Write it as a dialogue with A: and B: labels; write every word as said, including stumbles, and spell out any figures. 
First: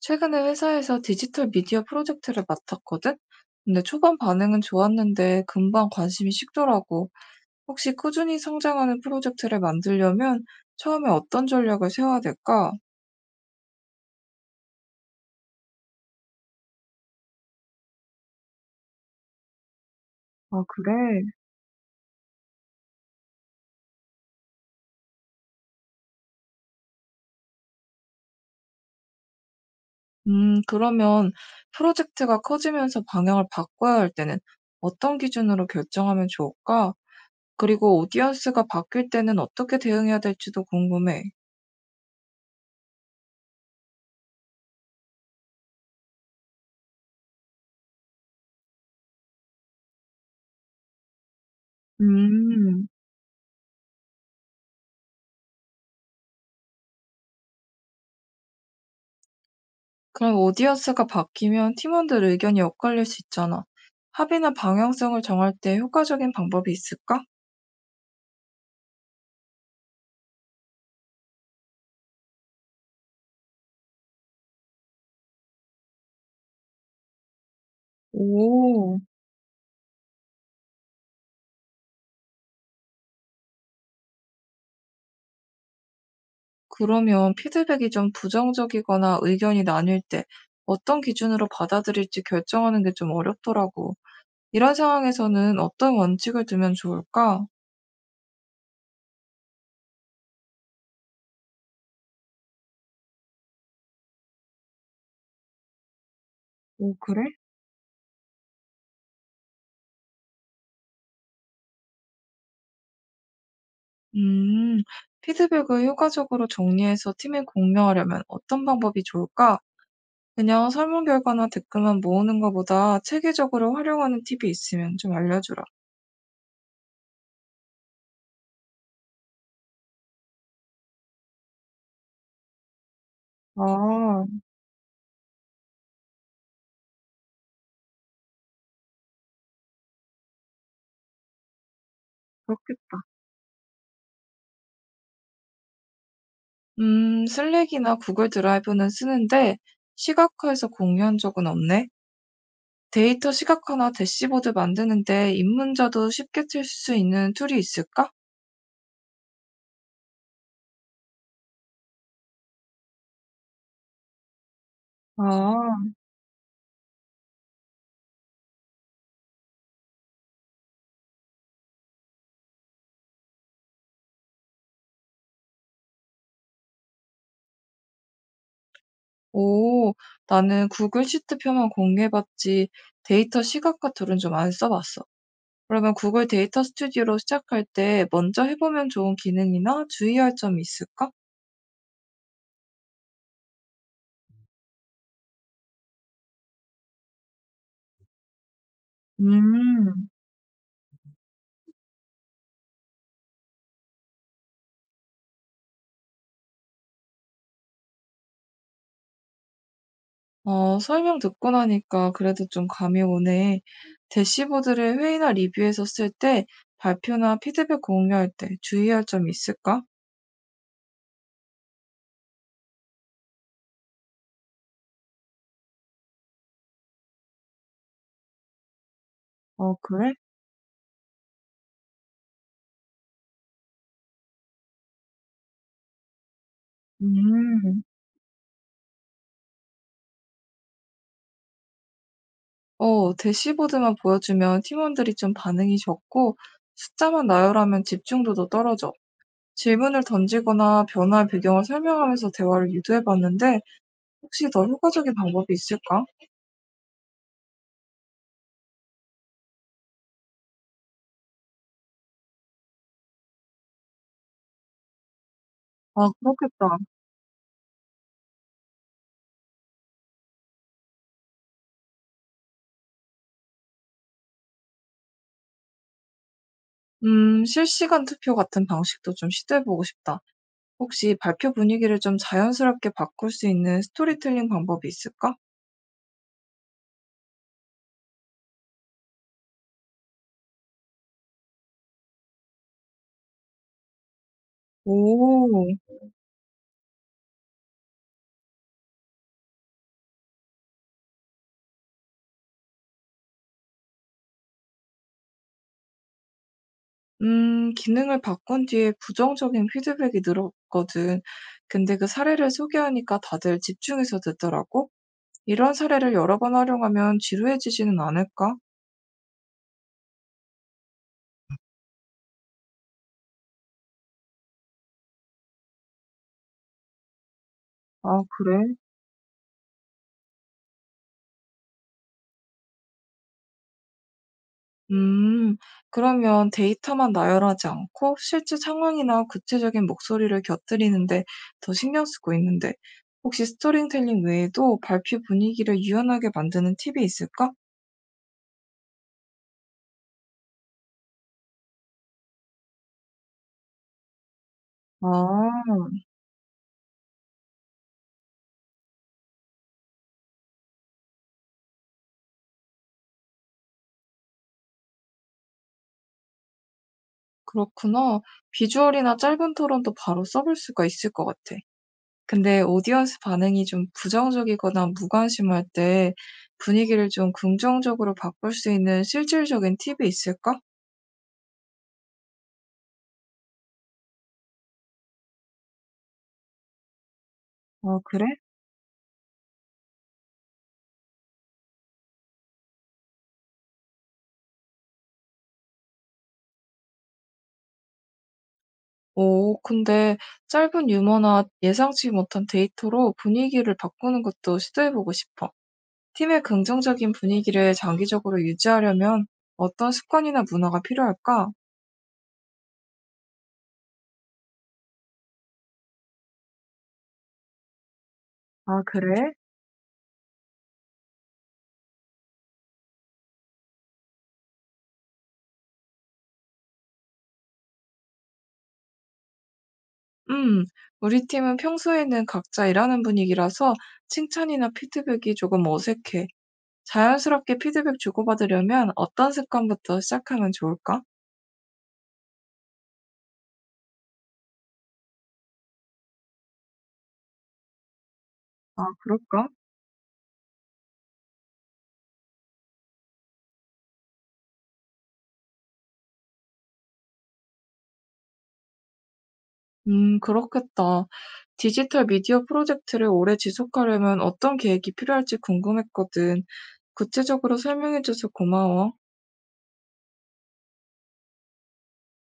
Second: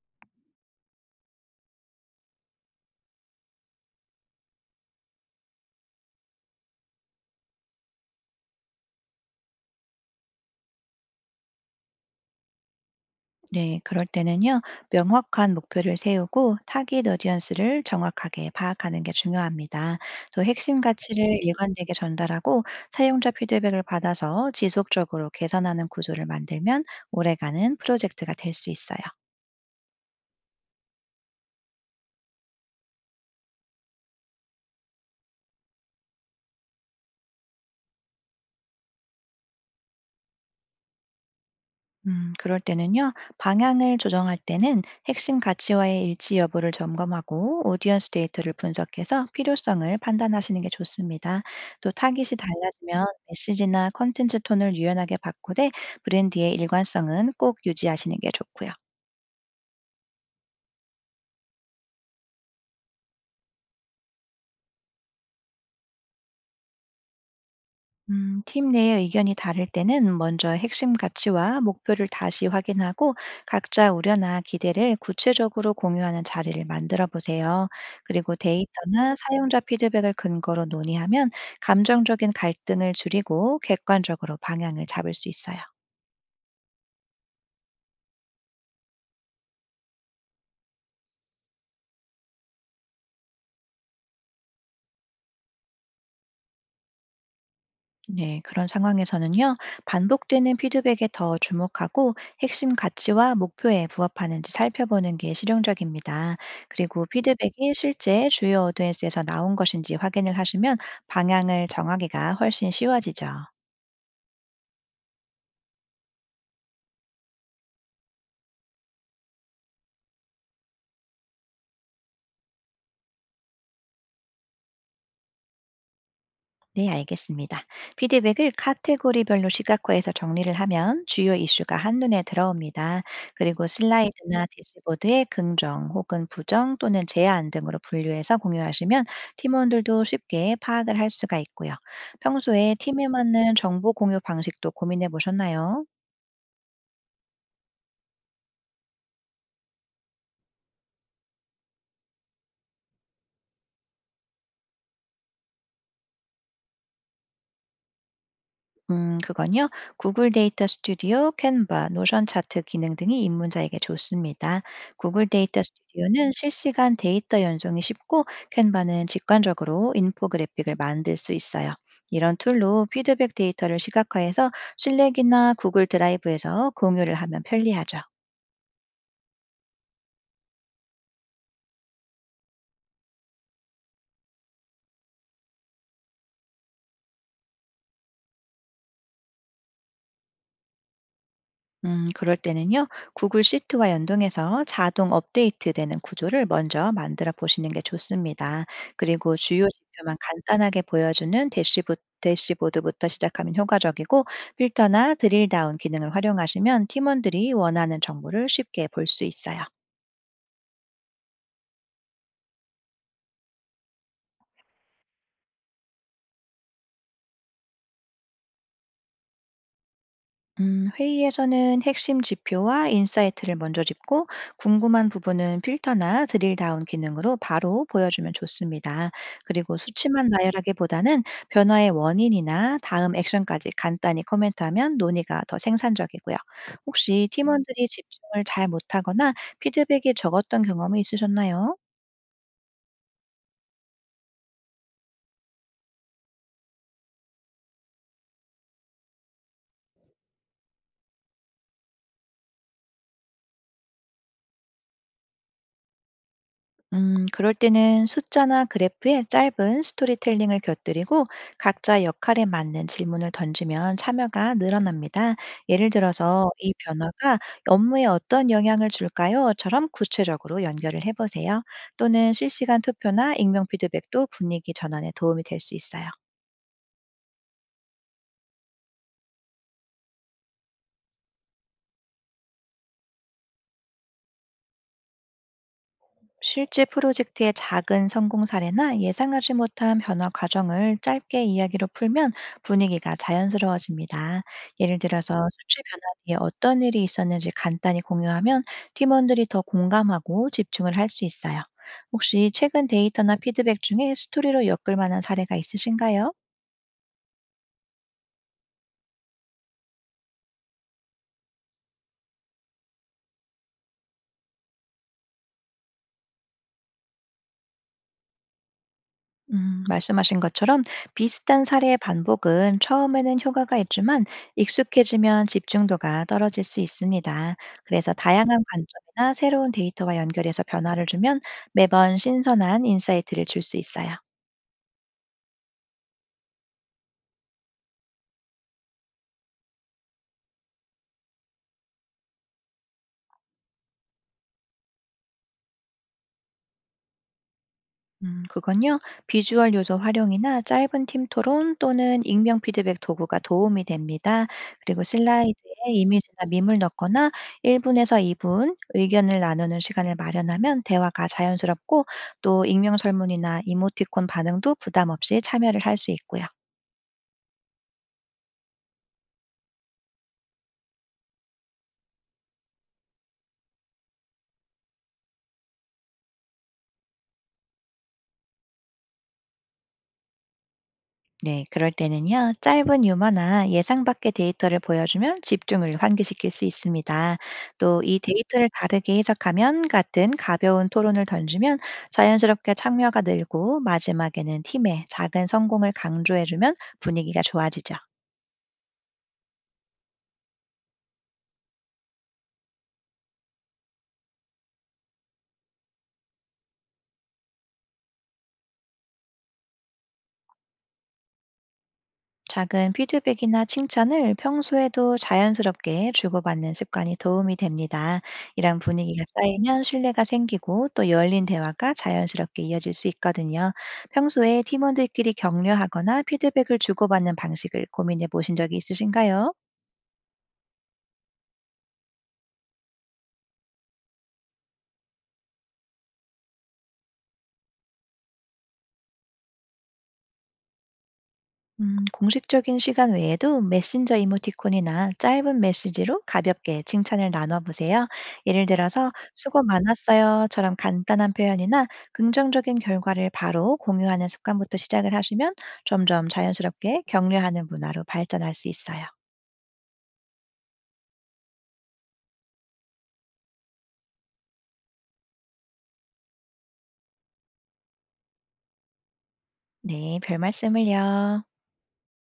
A: 최근에 회사에서 디지털 미디어 프로젝트를 맡았거든? 근데 초반 반응은 좋았는데 금방 관심이 식더라고. 혹시 꾸준히 성장하는 프로젝트를 만들려면 처음에 어떤 전략을 세워야 될까?
B: 네, 그럴 때는요, 명확한 목표를 세우고 타깃 어디언스를 정확하게 파악하는 게 중요합니다. 또
A: 아,
B: 핵심
A: 그래.
B: 가치를 일관되게 전달하고 사용자 피드백을 받아서 지속적으로 개선하는 구조를 만들면 오래가는 프로젝트가 될 수 있어요.
A: 음, 그러면 프로젝트가 커지면서 방향을 바꿔야 할 때는 어떤 기준으로 결정하면 좋을까? 그리고 오디언스가 바뀔 때는 어떻게 대응해야 될지도 궁금해.
B: 음, 그럴 때는요, 방향을 조정할 때는 핵심 가치와의 일치 여부를 점검하고 오디언스 데이터를 분석해서 필요성을 판단하시는 게 좋습니다. 또 타깃이
A: 음.
B: 달라지면 메시지나 컨텐츠 톤을 유연하게 바꾸되 브랜드의 일관성은 꼭 유지하시는 게 좋고요.
A: 그럼 오디언스가 바뀌면 팀원들 의견이 엇갈릴 수 있잖아. 합의나 방향성을 정할 때 효과적인 방법이 있을까?
B: 음, 팀 내의 의견이 다를 때는 먼저 핵심 가치와 목표를 다시 확인하고 각자 우려나 기대를 구체적으로 공유하는 자리를 만들어 보세요. 그리고
A: 오,
B: 데이터나 사용자 피드백을 근거로 논의하면 감정적인 갈등을 줄이고 객관적으로 방향을 잡을 수 있어요.
A: 그러면 피드백이 좀 부정적이거나 의견이 나뉠 때 어떤 기준으로 받아들일지 결정하는 게 좀 어렵더라고. 이런 상황에서는 어떤 원칙을 두면 좋을까?
B: 네, 그런 상황에서는요, 반복되는 피드백에 더 주목하고 핵심 가치와 목표에 부합하는지 살펴보는 게 실용적입니다.
A: 오,
B: 그리고
A: 그래?
B: 피드백이 실제 주요 어드에스에서 나온 것인지 확인을 하시면 방향을 정하기가 훨씬 쉬워지죠.
A: 음, 피드백을 효과적으로 정리해서 팀에 공유하려면 어떤 방법이 좋을까? 그냥 설문 결과나 댓글만 모으는 것보다 체계적으로 활용하는 팁이 있으면 좀 알려주라.
B: 네, 알겠습니다. 피드백을 카테고리별로 시각화해서 정리를 하면 주요 이슈가 한눈에 들어옵니다. 그리고
A: 아,
B: 슬라이드나 대시보드에 긍정 혹은 부정 또는 제안 등으로 분류해서 공유하시면 팀원들도 쉽게 파악을 할 수가 있고요. 평소에
A: 그렇겠다.
B: 팀에 맞는 정보 공유 방식도 고민해 보셨나요?
A: 음, 슬랙이나 구글 드라이브는 쓰는데 시각화해서 공유한 적은 없네. 데이터 시각화나 대시보드 만드는데 입문자도 쉽게 쓸 수 있는 툴이 있을까?
B: 음, 그건요. 구글 데이터 스튜디오, 캔바, 노션 차트 기능 등이 입문자에게 좋습니다. 구글 데이터
A: 아,
B: 스튜디오는 실시간 데이터 연동이 쉽고, 캔바는 직관적으로 인포그래픽을 만들 수 있어요. 이런 툴로 피드백 데이터를 시각화해서 실랙이나 구글 드라이브에서 공유를 하면 편리하죠.
A: 오, 나는 구글 시트표만 공유해봤지 데이터 시각화 툴은 좀 안 써봤어. 그러면 구글 데이터 스튜디오로 시작할 때 먼저 해보면 좋은 기능이나 주의할 점이 있을까?
B: 음, 그럴 때는요, 구글 시트와 연동해서 자동 업데이트되는 구조를 먼저 만들어 보시는 게 좋습니다. 그리고 주요
A: 음,
B: 지표만 간단하게 보여주는 대시보, 대시보드부터 시작하면 효과적이고, 필터나 드릴다운 기능을 활용하시면 팀원들이 원하는 정보를 쉽게 볼 수 있어요.
A: 어, 설명 듣고 나니까 그래도 좀 감이 오네. 대시보드를 회의나 리뷰에서 쓸 때 발표나 피드백 공유할 때 주의할 점이 있을까?
B: 음, 회의에서는 핵심 지표와 인사이트를 먼저 짚고 궁금한 부분은 필터나 드릴다운 기능으로 바로 보여주면 좋습니다.
A: 어,
B: 그리고
A: 그래?
B: 수치만 나열하기보다는 변화의 원인이나 다음 액션까지 간단히 코멘트하면 논의가 더 생산적이고요. 혹시
A: 음,
B: 팀원들이 집중을 잘 못하거나 피드백이 적었던 경험이 있으셨나요?
A: 어, 대시보드만 보여주면 팀원들이 좀 반응이 적고 숫자만 나열하면 집중도도 떨어져. 질문을 던지거나 변화 배경을 설명하면서 대화를 유도해봤는데 혹시 더 효과적인 방법이 있을까?
B: 음, 그럴 때는 숫자나 그래프에 짧은 스토리텔링을 곁들이고 각자 역할에 맞는 질문을 던지면 참여가 늘어납니다. 예를
A: 아,
B: 들어서 이
A: 그렇겠다.
B: 변화가 업무에 어떤 영향을 줄까요?처럼 구체적으로 연결을 해보세요. 또는 실시간 투표나 익명 피드백도 분위기 전환에 도움이 될 수 있어요.
A: 음, 실시간 투표 같은 방식도 좀 시도해보고 싶다. 혹시 발표 분위기를 좀 자연스럽게 바꿀 수 있는 스토리텔링 방법이 있을까?
B: 실제 프로젝트의 작은 성공 사례나 예상하지 못한 변화 과정을 짧게 이야기로 풀면 분위기가 자연스러워집니다. 예를 들어서
A: 오,
B: 수치 변화 뒤에 어떤 일이 있었는지 간단히 공유하면 팀원들이 더 공감하고 집중을 할 수 있어요. 혹시 최근 데이터나 피드백 중에 스토리로 엮을 만한 사례가 있으신가요?
A: 음, 기능을 바꾼 뒤에 부정적인 피드백이 늘었거든. 근데 그 사례를 소개하니까 다들 집중해서 듣더라고. 이런 사례를 여러 번 활용하면 지루해지지는 않을까?
B: 음, 말씀하신 것처럼 비슷한 사례의 반복은 처음에는 효과가 있지만 익숙해지면 집중도가 떨어질 수 있습니다. 그래서
A: 아,
B: 다양한
A: 그래.
B: 관점이나 새로운 데이터와 연결해서 변화를 주면 매번 신선한 인사이트를 줄 수 있어요.
A: 음, 그러면 데이터만 나열하지 않고 실제 상황이나 구체적인 목소리를 곁들이는데 더 신경 쓰고 있는데, 혹시 스토리텔링 외에도 발표 분위기를 유연하게 만드는 팁이 있을까?
B: 음, 그건요, 비주얼 요소 활용이나 짧은 팀 토론 또는 익명 피드백 도구가 도움이 됩니다. 그리고
A: 아,
B: 슬라이드에 이미지나 밈을 넣거나 일 분에서 이 분 의견을 나누는 시간을 마련하면 대화가 자연스럽고 또 익명 설문이나 이모티콘 반응도 부담 없이 참여를 할 수 있고요.
A: 그렇구나. 비주얼이나 짧은 토론도 바로 써볼 수가 있을 것 같아. 근데 오디언스 반응이 좀 부정적이거나 무관심할 때 분위기를 좀 긍정적으로 바꿀 수 있는 실질적인 팁이 있을까?
B: 네, 그럴 때는요, 짧은 유머나 예상 밖의 데이터를 보여주면 집중을 환기시킬 수 있습니다.
A: 아,
B: 또 이
A: 그래?
B: 데이터를 다르게 해석하면 같은 가벼운 토론을 던지면 자연스럽게 참여가 늘고 마지막에는 팀의 작은 성공을 강조해주면 분위기가 좋아지죠.
A: 오, 근데 짧은 유머나 예상치 못한 데이터로 분위기를 바꾸는 것도 시도해보고 싶어. 팀의 긍정적인 분위기를 장기적으로 유지하려면 어떤 습관이나 문화가 필요할까?
B: 작은 피드백이나 칭찬을 평소에도 자연스럽게 주고받는 습관이 도움이 됩니다. 이런
A: 아,
B: 분위기가
A: 그래?
B: 쌓이면 신뢰가 생기고 또 열린 대화가 자연스럽게 이어질 수 있거든요. 평소에 팀원들끼리 격려하거나 피드백을 주고받는 방식을 고민해 보신 적이 있으신가요?
A: 음, 우리 팀은 평소에는 각자 일하는 분위기라서 칭찬이나 피드백이 조금 어색해. 자연스럽게 피드백 주고받으려면 어떤 습관부터 시작하면 좋을까?
B: 음, 공식적인 시간 외에도 메신저 이모티콘이나 짧은 메시지로 가볍게 칭찬을 나눠보세요. 예를
A: 아,
B: 들어서,
A: 그럴까?
B: 수고 많았어요처럼 간단한 표현이나 긍정적인 결과를 바로 공유하는 습관부터 시작을 하시면 점점 자연스럽게 격려하는 문화로 발전할 수 있어요.
A: 음, 그렇겠다. 디지털 미디어 프로젝트를 오래 지속하려면 어떤 계획이 필요할지 궁금했거든. 구체적으로 설명해줘서 고마워.
B: 네, 별 말씀을요.